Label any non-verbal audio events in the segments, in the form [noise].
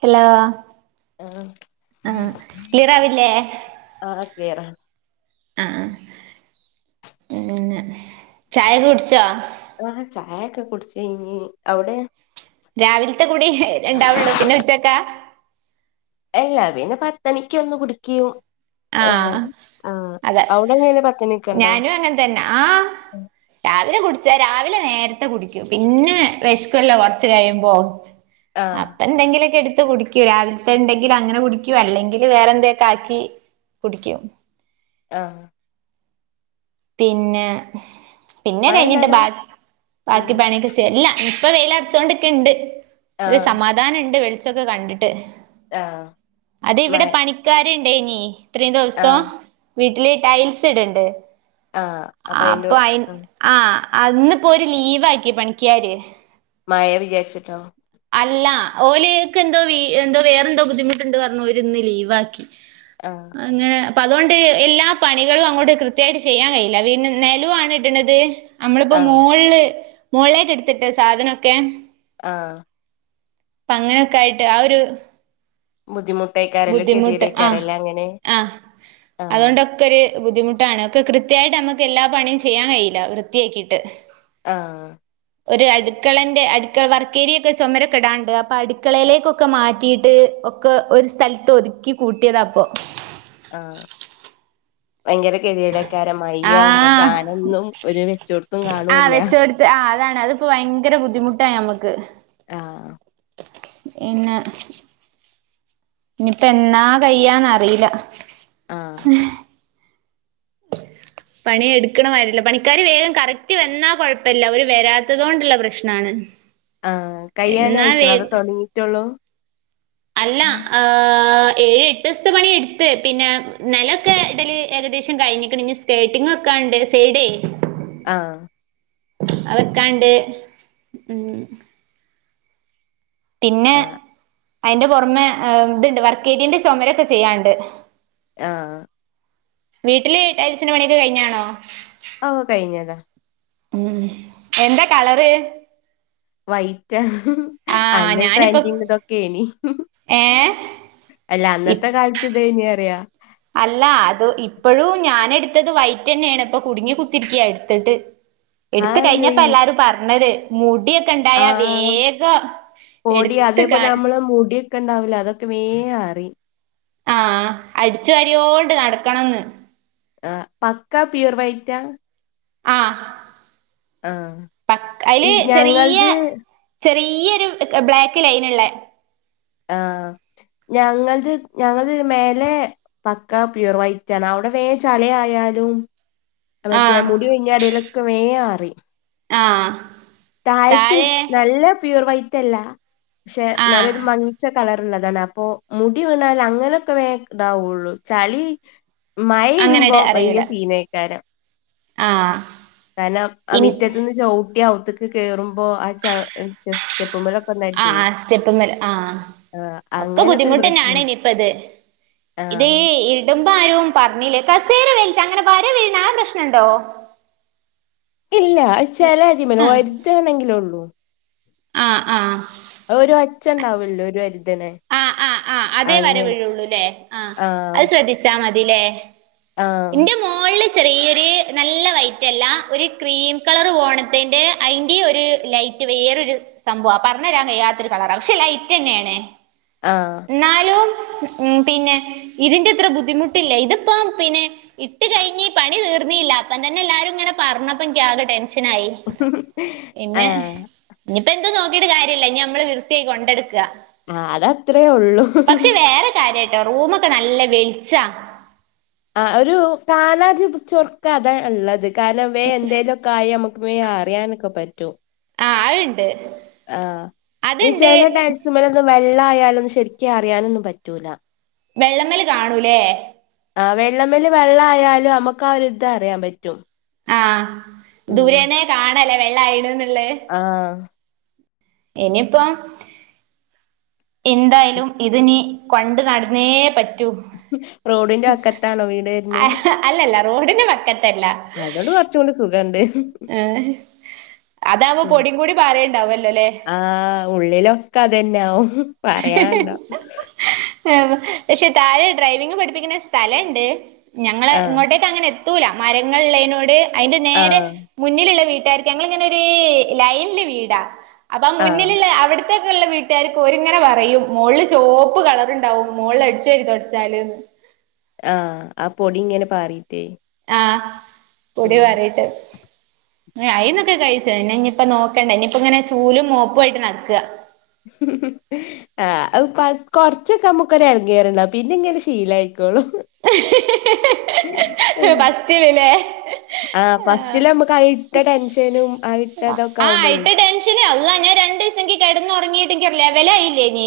Hello ആഹ് ആ ക്ളിയറാവില്ലേ? ആഹ ക്ലിയർ ആണ്. ആഹ പിന്നെ ചായ കുടിച്ചോ? ആഹ ചായൊക്കെ കുടച്ച് കഴിഞ്ഞി അവിടെ. രാവിലത്തെ കൂടി രണ്ടാവുള്ളൂ പിന്നെ ഉച്ചക്കാ. എല്ലാ പിന്നെ പത്തണിക്ക് ഒന്ന് കുടുക്കും. അ ആഹ് ആ് അതെ അവിടെ അങ്ങനെ പത്തണിക്ക് ഉണ്ടോ? ഞാനും അങ്ങനെ തന്നെ ആ രാവിലെ കുടിച്ച രാവിലെ നേരത്തെ കുടിക്കൂം. പിന്നെ വിശക്കുവല്ലോ കൊറച്ച് കഴിയുമ്പോ. [inaudible] ആഹ് അപ്പൊ എന്തെങ്കിലുമൊക്കെ എടുത്ത് കുടിക്കൂം. രാവിലത്തെ ഉണ്ടെങ്കിലും അങ്ങനെ കുടിക്കൂ. അല്ലെങ്കില് വേറെ എന്തൊക്കെ ആക്കി. കുടിക്കും. ആഹ് പിന്നെ പിന്നെ മഴ ഉണ്ടോ കഴിഞ്ഞിട്ട് അവിടെ ഉം ബാക്കി പണിയക്കെ ല്ലാ ഇപ്പൊ വെയിൽ അർച്ചോണ്ട് ക്ക്ണ്ട് ഒരു ആഹ് സമാധാനം ഇണ്ട്. വെളിച്ചൊക്കെ കണ്ടിട്ട്. ആഹ് അത് ഇവിടെ മഴ പണിക്കര് ഇണ്ടേഇനി ഇത്രയും ദിവസം. ആഹ് വീട്ടില് ടൈൽസ് ഇട്ണ്ട്. ആഹ് ആഹ് അയിന്റെ അപ്പൊ അയി ആഹ് ആഹ് ന്ന് പ്പോ ഓര് ലീവ് ആക്കി പണിക്കിയാര്. മഴ വിചാരിച്ചിട്ടോ? അല്ല ഓല്ക്ക് എന്തോ എന്തോ വേറെന്തോ ബുദ്ധിമുട്ടുണ്ട് പറഞ്ഞു ഓര് ഇന്ന് ലീവാക്കി. ആഹ് അങ്ങന പ്പോ അതുകൊണ്ട് എല്ലാ പണികളും അങ്ങോട്ട് കൃത്യായിട്ട് ചെയ്യാൻ കഴയില്ല. പിന്നെ നലം ആണ് ഇടണത്. നമ്മൾ പ്പോ ആഹ് മോള് മോളേക് എടുത്തിട്ട് സാധനൊക്കെ ആഹ് അപ്പ അങ്ങനോക്കൊ ആയിട്ട് ആ ഒരു. ബുദ്ധിമുട്ടായിക്ക ബുദ്ധിമുട്ട് അഹ് അഹ് ആഹ് അതോണ്ട്. ക്കൊര് ബുദ്ധിമുട്ടാണ് ഒക്കെ കൃത്യായിട്ട് നമക്ക് എല്ലാ പണിയും ചെയ്യാൻ കിയില്ല. വൃത്തിയാക്കിയിട്ട്. ആഹ് ഒരു അടുക്കളന്റെ അടുക്കള വർക്കേരിയൊക്കെ ചുമരൊക്കെ ഇടാണ്ട്. അപ്പൊ അടുക്കളയിലേക്കൊ. ഒക്കെ മാറ്റിയിട്ട് ഒക്കെ ഒരു സ്ഥലത്ത് ഒതുക്കി കൂട്ടിയതാ. പ്പൊ ആഹ് ഭയങ്കര കതികെടാക്കാരം. മഴയ് ആകുമ്പോം ആഹ് സാധനന്നും ഒരു വെച്ചോടത്തും കാണൂല്ല. വെച്ച കൊടുത്ത് ആഹ് അതാണ് അത് പ്പോ ഭയങ്കര ബുദ്ധിമുട്ടാ ഞമ്മക്ക്. ആഹ് ഇന്നാ ഇനിപ്പ എന്നാ കയ്യാന്നറീല ആഹ് [inaudible] പണി എടുക്കണമായിരില്ല പണിക്കാർ വേഗം കറക്റ്റ് വന്നാ കൊഴപ്പല്ല അവര് വരാത്തത് കൊണ്ടുള്ള പ്രശ്നാണ് ആഹ് എന്നാ വേ കയ്യാനയിക്ക്ണോ അതോ തോടങ്ങിട്ടൊള്ളൂ അല്ലാ ഏഹ് ഏഴ് എട്ട് സ്ത്തെ പണി എടുത്ത് പിന്നെ നലൊക്കെ ഇടല് ഏകദേശം കഴിഞ്ഞിക്ക്ണ് ഇഞ്ഞ് സ്കേട്ടിങ്ങ് വെക്കാണ്ട് സൈഡേ ആഹ് അവെക്കാണ്ട് ഉം പിന്നെ ആഹ് അയിന്റെ പുറമെ ഏഹ് ഇതുണ്ട് വർക്കേരിയന്റെ ചോമരൊക്കെ ചെയ്യാണ്ട് ആഹ് വീട്ടില് ടൈൽസ്ന്റെ പണിയൊക്കെ കഴിഞ്ഞ്ണോ ഓഹ് കഴിഞ്ഞതാ ഉം എന്താ കളറ് വൈറ്റാ ആഹ് അന്ന് ഞാനിപ്പ ട്രെൻഡിങ് ഇതൊക്കെനി ഏഹ് അല്ല ഇ അന്നത്തെ കാലത്ത് ത്ത് ഇതേയിനി അറിയ അല്ല അത് ഇപ്പോഴും ഞാനെടുത്തത് വൈറ്റ് ന്നേണ് ഇപ്പൊ കുടുങ്ങി കുത്തിരിക്കയാ എടുത്തിട്ട് എടുത്ത് കഴിഞ്ഞപ്പാ അതെന്തേനി എല്ലാരും പറഞ്ഞത് മുടിയൊക്കെണ്ടായ ആഹ് വേഗം എടുത്ത് കാണി ഒക്കണ്ടാവൂല അതൊക്ക വേ അറിയും ആഹ് അടിച്ചു വാരിയോണ്ട് നടക്കണംന്ന് ആഹ് പക്കാ പ്യുവർ വൈറ്റാ ആഹ് ആഹ് പക്ക ഈ അയില് ചെറിയ ഞങ്ങൾത് ചെറിയൊരു ബ്ലാക്ക് ലൈനുള്ള ആഹ് ഞങ്ങൾത് ഞങ്ങളിത് മേലെ പക്കാ പ്യുവർ വൈറ്റാണ് അവിടെ വേം ചളി ആയാലും മറ്റേ ആഹ് മുടി കൊയിഞ്ഞാടിലൊക്കെ വേ അറീം ആഹ് താഴത്ത് താഴെ നല്ല പ്യൂർ വൈറ്റല്ല ക്ഷെ ആഹ് ന്നാലൊരു മങ്ങിച്ച കളർള്ളതാണ പ്പോ മുടി വീണാൽ അങ്ങനെയൊക്കെ വേ താവുള്ളൂ ചളി മയരുമ്പോ അങ്ങനെട് ഭയങ്കര സീനേക്കാരം ആഹ്‌ കാരണം ആ മിറ്റത്ത്ന്ന് ചവിട്ടി അവ്ത്ത്ക്ക് കേറുമ്പോ ആ ച ചെസ് സ്റ്റെപ്പുമ്മല് ആഹ്‌ ആഹ് സ്റ്റെപ്പ്മല് ആഹ് ആ ‌ഒക്കെ അങ്ങനൊക്കെ ഒരു പ്രശ്നം ബുദ്ധിമുട്ടന്നാണെനിപ്പത് ആ ഇത് ഈ ഇ ഇടുമ്പാരവും പറഞ്ഞില്ല കസേര വലിച്ച അങ്ങനെ വര വീണാ ആ പ്രശ്നണ്ടോ ഇല്ല ചെലതിമല് ആഹ് ഒരതാണെങ്കിലുള്ളൂ ആഹ് ആഹ്‌ ഒരൊച്ചണ്ടാവല്ലോ ഒരരുതെണെ ആഹ് ആഹ് ആഹ് അതേ വര വീഴുള്ളൂലേ ആഹ് ആ അത് ശ്രദ്ധിച്ചാ മതിലേ ആഹ്‌ മോൾള് ചെറിയൊരു നല്ല വൈറ്റല്ല ഒരു ക്രീം കളർ വോണത്തിന്റെ അയിന്റൊരു ലൈറ്റ് വേറൊരു സംഭവ പറഞ്ഞരാൻ കയ്യാത്തൊരു കളറാ ക്ഷെ ലൈറ്റന്നാണ് ആഹ്‌ എന്നാലും ഉം പിന്നെ ഇതിന്റെത്ര ബുദ്ധിമുട്ടില്ല ഇതിപ്പ പിന്നെ ഇട്ട് കയിഞ്ഞ് പണി തീർന്നില്ല അപ്പം തന്നെ എല്ലാരും ങ്ങനെ പറഞ്ഞപ്പൊ ഇൻക്കാകെ ടെൻഷനായി ഉഹ് ‌ ഏഹ്‌ ഇനിപ്പോ എന്ത് നോക്കിയിട്ട് കാര്യല്ല ഇനിമ്മള് വൃത്തിയായി കൊണ്ടട്ക്ക അതത്രേയുള്ളൂ പക്ഷെ വേറെ കാര്യാട്ടോ റൂമൊക്കെ നല്ല വെളിച്ചാ ആ ഒരു കാണാ ജി പ് ചൊർക്കതാ ള്ളത് കാരണം വേന്തെേലൊക്കെ ആയ നമക്ക് വേ അറിയാനൊക്കെ പറ്റും ആഹ് ആണ്ട് ആഹ്‌ ഈ ചെല ടൈൽസ്മല് വെള്ളായാലും ശരിക്കറിയാനൊന്നും പറ്റൂല വെള്ളമേൽ കാണൂലേ ആ വെള്ളമല് വെള്ളയാലും നമുക്കൊരുതറിയാൻ പറ്റും ആഹ്‌ ഉം ദൂരെനേ കാണലേ വെള്ളാ യിനോ ന്ന്ള്ളെ ആഹ്‌ എനിപ്പം എന്തായാലും ഇതിനീ കൊണ്ടു നടന്നേ പറ്റൂ റോഡിന്റെ വക്കത്താണോ വീട്ര്നേ അല്ലല്ല റോഡിന്റെ വക്കത്തല്ല അതോണ്ട് കൊറച്ചൂടെ സുഖണ്ട് അതാവുമ്പോ പൊടിയും കൂടി പറേണ്ടാവല്ലലേ ആഹ് ഉള്ളിലൊക്കെ അതെന്നാവും പറയാൻണ്ടോ ഏഹ് പക്ഷെ താഴെ ഡ്രൈവിങ് പഠിപ്പിക്കുന്ന സ്ഥലണ്ട് ഞങ്ങള് ആ ഇങ്ങോട്ടേക്കങ്ങനെ എത്തൂല മരങ്ങൾള്ളൈനോട് അതിന്റെ ആ നേരെ മുന്നിലുള്ള വീട്ടാർക്ക് ഞങ്ങൾങ്ങനെര് ലൈൻല് വീടാ അപ്പൊ ആ മുന്നിലുള്ള അവർ ഒറ്റക്കുള്ള വീട്ടാർക്ക് ഒരു ഇങ്ങനെ പറയും മോൾള് ചോപ്പ് കളർണ്ടാവും മോൾള് അടിച്ചാരി തൊടച്ചാല് ആഹ് ആ പൊടിങ്ങനെ പാറീട്ടേ ആഹ് പൊടി ഉം പാറീട്ട് അയിന്നൊക്കെ കഴിച്ചു ഇനിന്നിപ്പ നോക്കണ്ട ഇനിയിപ്പ ഇങ്ങനെ ചൂലും മോപ്പും ആയിട്ട് നടക്ക ആഹ് അയ് ഫസ് കൊറച്ചൊക്കെ നമുക്കൊര് എണങ്ങേറൊണ്ടാവും പിന്നെ ഇങ്ങനെ ശീലായ്ക്കോളു ഫസ്റ്റ് പിന്നെ ആഹ് ഫസ്റ്റില് അമക്ക് ആ ഇട്ട ടെൻഷനും ആഹ് ഇട്ടതൊക്കെ ആവുമ്പളേ അള്ള ഞാൻ രണ്ടൂസം എനിക്ക് കെടന്നൊറങ്ങീട്ട് എനിക്ക് ലെവലായില്ലേനി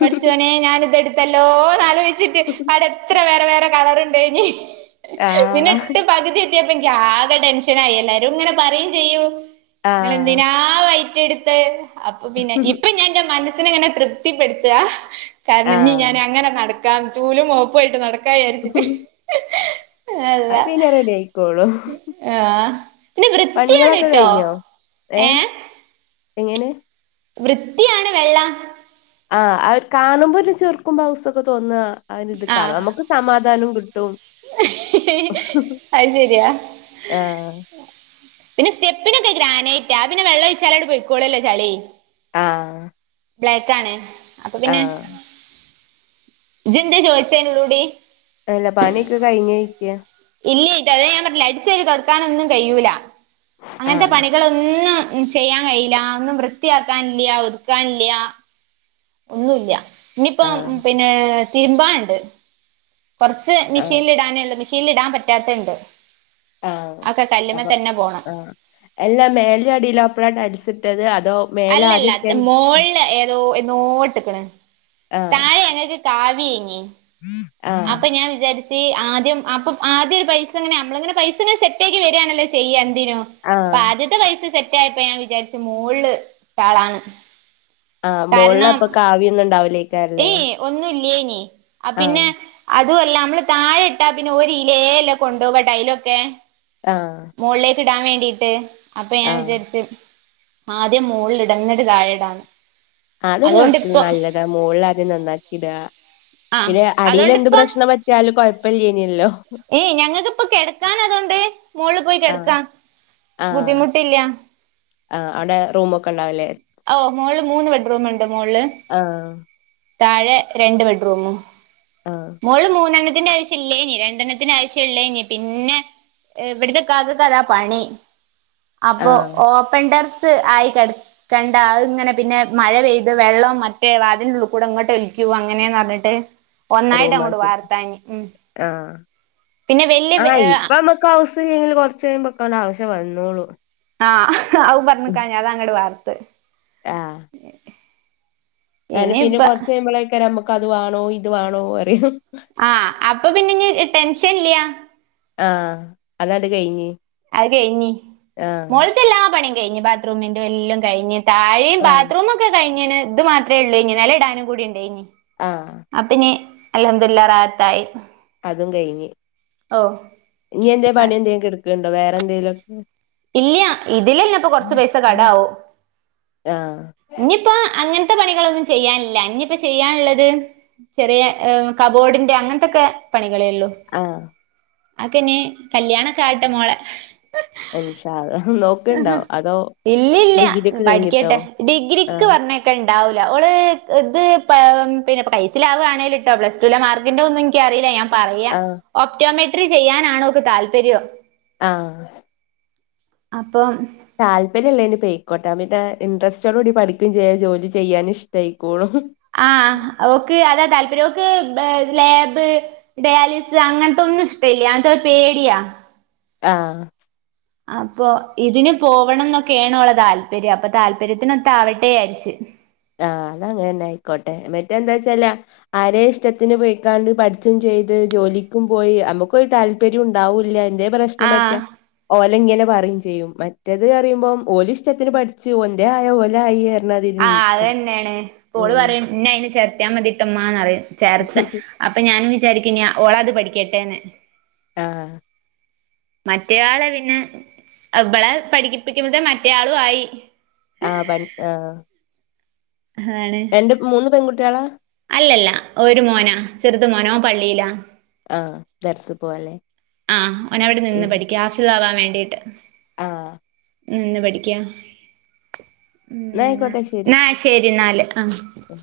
പഠച്ചോനെ ഞാനിതെട് ത്തല്ലോനാലോയിച്ചിട്ട് അവടെത്ര വേറെ വേറെ കളറിണ്ടായ്നി ആഹ് പിന്നിട്ട് പകുതി എത്തിയപ്പ എനിക്ക് ആകെ ടെൻഷൻ ആയി എല്ലാരും ഇങ്ങനെ പറയും ചെയ്യും ആഹ് നിങ്ങളെന്തിനാ വയിറ്റെടുത്തെ അപ്പൊ പിന്നെ ഇപ്പ ഞാന്റെ മനസ് മനസ്സിനിങ്ങനെ തൃപ്തിപ്പെടുത്ത കാരണം ഇനി ആഹ് ഞാൻ അങ്ങനെ നടക്കാം ചൂലും മോപ്പുവായിട്ട് നടക്ക ക്കാ വിയാരിച്ചിട്ട് അള്ള അത് പിന്നെ റെഡി ആയിക്കോളും ആഹ് പിന്നെ വൃത്തിയാണ് പണികളൊക്കെ ട്ടോ കഴിഞ്ഞോ ഏഹ് എങ്ങനെ വൃത്തിയാണ് വെള്ള ആഹ് ആവൊരു കാണുമ്പൊരു ചെറുക്കും പൗസൊക്കെ തോന്ന അവരിത് കാണും നമക്ക് സമാധാനം കിട്ട് [unintelligible] അയ്ശെരിയാ ആഹ് പിന്നെ സ്റ്റെപ്പിനൊക്കെ ഗ്രാനൈറ്റാ പിന്നെ വെള്ള ഒഴിച്ചാണ്ടു പൊയ്കോളുല്ലൊ ചളി ആഹ് ബ്ലാക്ക് ആണ് അപ്പൊ ആഹ് ഇജ്ജന്തെ ചോയിച്ചേനുള്ളൂടി അല്ല പണിയൊക്കെ കഴിഞ് ഇരിക്കാന് ഇല്ലത് അത് ഞാൻ പറഞ്ഞില്ലെ അടിച്ചാരി തൊടക്കാനൊന്നും കഴിയൂല അങ്ങനത്തെ ആഹ് പണികളൊന്നും ചെയ്യാൻ കഴിയില്ല ഒന്നും വൃത്തിയാക്കാനില്ല ഒതുക്കാനില്ല ഒന്നൂല്ല ആഹ് ഇനിയിപ്പം പിന്നെ തിരുമ്പാണ്ട് കൊറച്ച് ആഹ് മെഷീനിൽ ഇടാനേള്ളു മെഷീനിൽ ഇടാൻ പറ്റാത്ത്ണ്ട് ആഹ് അതൊക്കെ കല്ല്മെ അപ്പൊ തന്നെ പോണം ആഹ് എല്ലാ മേല അടിയില അപ്പഴാണ് ടൈൽസ് ഇട്ടത് അടിച്ചി അല്ലല്ല ത് മോള്ൾ എന്നോട്ട്ക്കണ് ആഹ് താഴെ ഞങ്ങക്ക് കാവിയേനി ആഹ് അപ്പ ഞാൻ വിചാരി ച്ച് ആദ്യം അപ്പം ആദ്യൊരു പൈസിങ്ങനെ നമ്മളിങ്ങനെ പൈസ ഇങ്ങനെ സെറ്റ് ആക്കി വരാണല്ലോ ചെയ്യാ എന്തിനും അപ്പൊ ആഹ് ആദ്യത്തെ പൈസ സെറ്റായപ്പ ഞാൻ വിചാരിച്ചു മോള്ള് ഇട്ടാളാണ് ആഹ് മോളിലപ്പ കാവിയൊന്നും ഇണ്ടാവില്ലേക്കാരല്ലേ ഒന്നു ഇല്ല്യേനി ആഹ് പിന്നെ അതും അല്ല നമ്മള് താഴെ ഇട്ടാ പിന്നെ ഓരിലേല്ലെ കൊണ്ടോവ ടൈലൊക്കെ ആഹ് മോളിലേക്ക് ഇടാൻ വേണ്ടിട്ട് അപ്പൊ ഞാൻ ആഹ് വിചാരിച്ചു ആദ്യം മോളിലിട എന്നിട്ട താഴിടാന്ന് അതൊരു കന്നക്ക്ന്ന് നല്ലതാ മോളിലാദ്യം നന്നാക്കി ഇടാ ആഹ് പിന്നെ അടിയില് എന്ത് അതോണ്ടിപ്പ പ്രശ്നം പറ്റിയാലും കൊഴപ്പില്ലേയിന്നല്ലോ ഏയ് ഞങ്ങക്കിപ്പ കെടക്കാൻ അതോണ്ട് മോളില് പോയി കെടക്കാം ബുദ്ധിമുട്ടില്ല ആഹ് അവടെ റൂമൊ ഓ മോളില് മൂന്ന് ബെഡ്റൂമൊണ്ട് മോള്ല് ആഹ് താഴെ രണ്ട് ബെഡ്റൂമിം ആഹ് മോള്ല് മൂന്നെണ്ണത്തിന്റെ ആവശ്യ ഇല്ലേയ്നി രണ്ടെണ്ണത്തിന് ആവശ്യുള്ളേനി പിന്നെ എവിടത്തെ ഇക്കകകത പണി അപ്പൊ ആഹ് ഓപ്പൺടെർസ് ആയി ചെട് കണ്ട അയ് ഇങ്ങനെ പിന്നെ മഴ പെയ്ത് വെള്ളം മറ്റേ വാതില്ന്റെ ഉൾക്കൂടെ ഇങ്ങൊട്ട് ഒലിക്കു അങ്ങനെയാന്നറഞ്ഞിട്ട് പറഞ്ഞിട്ട് ഒന്നായിട്ട് അങ്ങോട്ട് റോമാക്ക വാർത്താഞ്ഞ് ഉം ആഹ് പിന്നെ വല്യ ആ ഏഹ് ഇപ്പ നമ്മക്ക് ഹൌസ് [unintelligible] കുറച്ച് കഴുമ്പൊക്കേ ആവശ്യം വരുന്നോള്ളൂ ആഹ് അവും പറഞ്ഞക്കാണ്ട് അത അങ്ങടെ വാർത് ആഹ് ഏ പിന്നെ ഇനിയിപ്പ കുറച്ച കഴിയുമ്പല്ലേക്കാരം നമ്മുക്ക് അത് വാണോ ഇത് വാണോ പറയൂ ആഹ് അപ്പൊ പിന്ന ഇ ടെൻഷൻ ഇല്ല ആ അതണ്ട് കഴിഞ്ഞ് അത് കഴിഞ്ഞ് ആഹ് മോളത്തെ എല്ലാ പണിയും കഴിഞ്ഞഞ് ബാത്റൂമിന്റെ എല്ലം കഴിഞ് താഴെയ ആഹ് ബാത്റൂമും ഒക്കെ കഴിഞ്ഞന് ഇത് മാത്രമേ ഉള്ളൂ ഇനി നിലം ഇടാനുകുണ്ടേനി അഹ് ആപ്പന്നി അല്ഹംദുല്ല റാഹത്തായി അതും കയ്ഞ്ഞ് ഓ ഇനി എന്തേ പണിഎന്തേങ്കി എട്ക്കുണ്ടോ വേറെന്തേലൊക്കെ ഇല്ല്യ ഇതിലന്നെ ഇപ്പൊ കൊറച്ച് പൈസ കടാവു ആഹ് ഇന്നിപ്പോ അങ്ങനത്തെ പണികളൊന്നും ചെയ്യാനില്ല ഇന്നിപ്പോ ചെയ്യാള്ളത് ചെറിയ കബോഡിന്റെ അങ്ങനത്തൊക്കെ പണികളേള്ളൂ ആഹ് ആക്കെനി കല്യാണക്കെ ആട്ടെ മോളെ ഇൻഷാള്ളാ നോ ഇല്ലില്ല്യ കഴിഞ്ഞിട്ടോ പഠിക്കട്ടെ ഡിഗ്രിക്ക് ആഹ് പറഞ്ഞേ ക്കെണ്ടാവൂല്ല ഓള് ഇത് പ പിന്നെ പൈസലാവേണെലുട്ടൊ പ്ലസ് ടു ലെ മാർക്കിൻ്റെ ഒന്നും എനിക്കറീല്ല ഞാൻ പറയാ ആഹ് ഓപ്റ്റോമെട്രി ചെയ്യാനാണോക്ക് താല്പര്യോ ആഹ് അപ്പം താല്പര്യള്ളേന് പൊയ്ക്കോട്ടാ പിന്നെ ഇൻട്രസ്റ്റോടൂടി പഠിക്കും ചെയ്യും ജോലി ചെയ്യാന് ഇഷ്ടയിക്കോളും ആഹ് ഓക്ക് അതാ താല്പര്യം ഓക്ക് ലേബ് ഡയാലിസ് അങ്ങനത്തൊന്നും ഇഷ്ടല്ല്യ അതൊരു പേടിയാ ആഹ് അപ്പൊ ഇതിന് പോവണംന്നൊക്കെയാണോളെ താല്പര്യം അപ്പൊ താല്പര്യത്തിനൊത്താവട്ടെയാച്ച് ആഹ് അതങ്ങനായിക്കോട്ടെ മറ്റേന്താച്ചാല് ആരെ ഇഷ്ടത്തിന് പോയിക്കാണ്ട് പഠിച്ചും ചെയ്ത് ജോലിക്കും പോയി അമുക്കൊരു താല്പര്യോണ്ടാവൂല്ല പ്രശ്നം പറ്റിയ ആഹ് ഓലെങ്ങനെ പറയും ചെയ്യും മറ്റേത് അറിയുമ്പോം ഓലിഷ്ടത്തിന് പഠിച്ചു ഒന്തേ ആയോ ഓല ആയി എതി ആഹ് അതന്നേണ് ഓള് പറയും ന്നെ അതിനെ ചേർത്തിയാ മതി ട്ടോ ഉമ്മാന്ന് പറയും ചേർത്ത് അപ്പ ഞാനും വിചാരിക്കിനിയ ഓളത് പഠിക്കട്ടെേന്ന് ആഹ് മറ്റയാളെ പിന്നെ ഇവളെ പഠിപ്പിക്കുമ്പത്തേ മറ്റേയാളും ആയി ആഹ് പട് ആഹ് ആഹ് ആണ് രണ്ട് മൂന്ന് പെൺകുട്ടികളാ അല്ലല്ല ഒരു മോനാ ചെറ്ത് മോനോ ഓൻ പള്ളിയിലാ ആഹ് [unintelligible] പോലെ ആഹ് ഓനവിടെ നിന്ന് പഠിക്കാ [unintelligible] താവാൻ വേണ്ടീട്ട് ആഹ് നിന്ന് പഠിക്ക്യാ ഉ എന്നാ ആയിക്കോട്ടെ ശരി ന്നാ ശെരിന്നാല് ആഹ് ഉം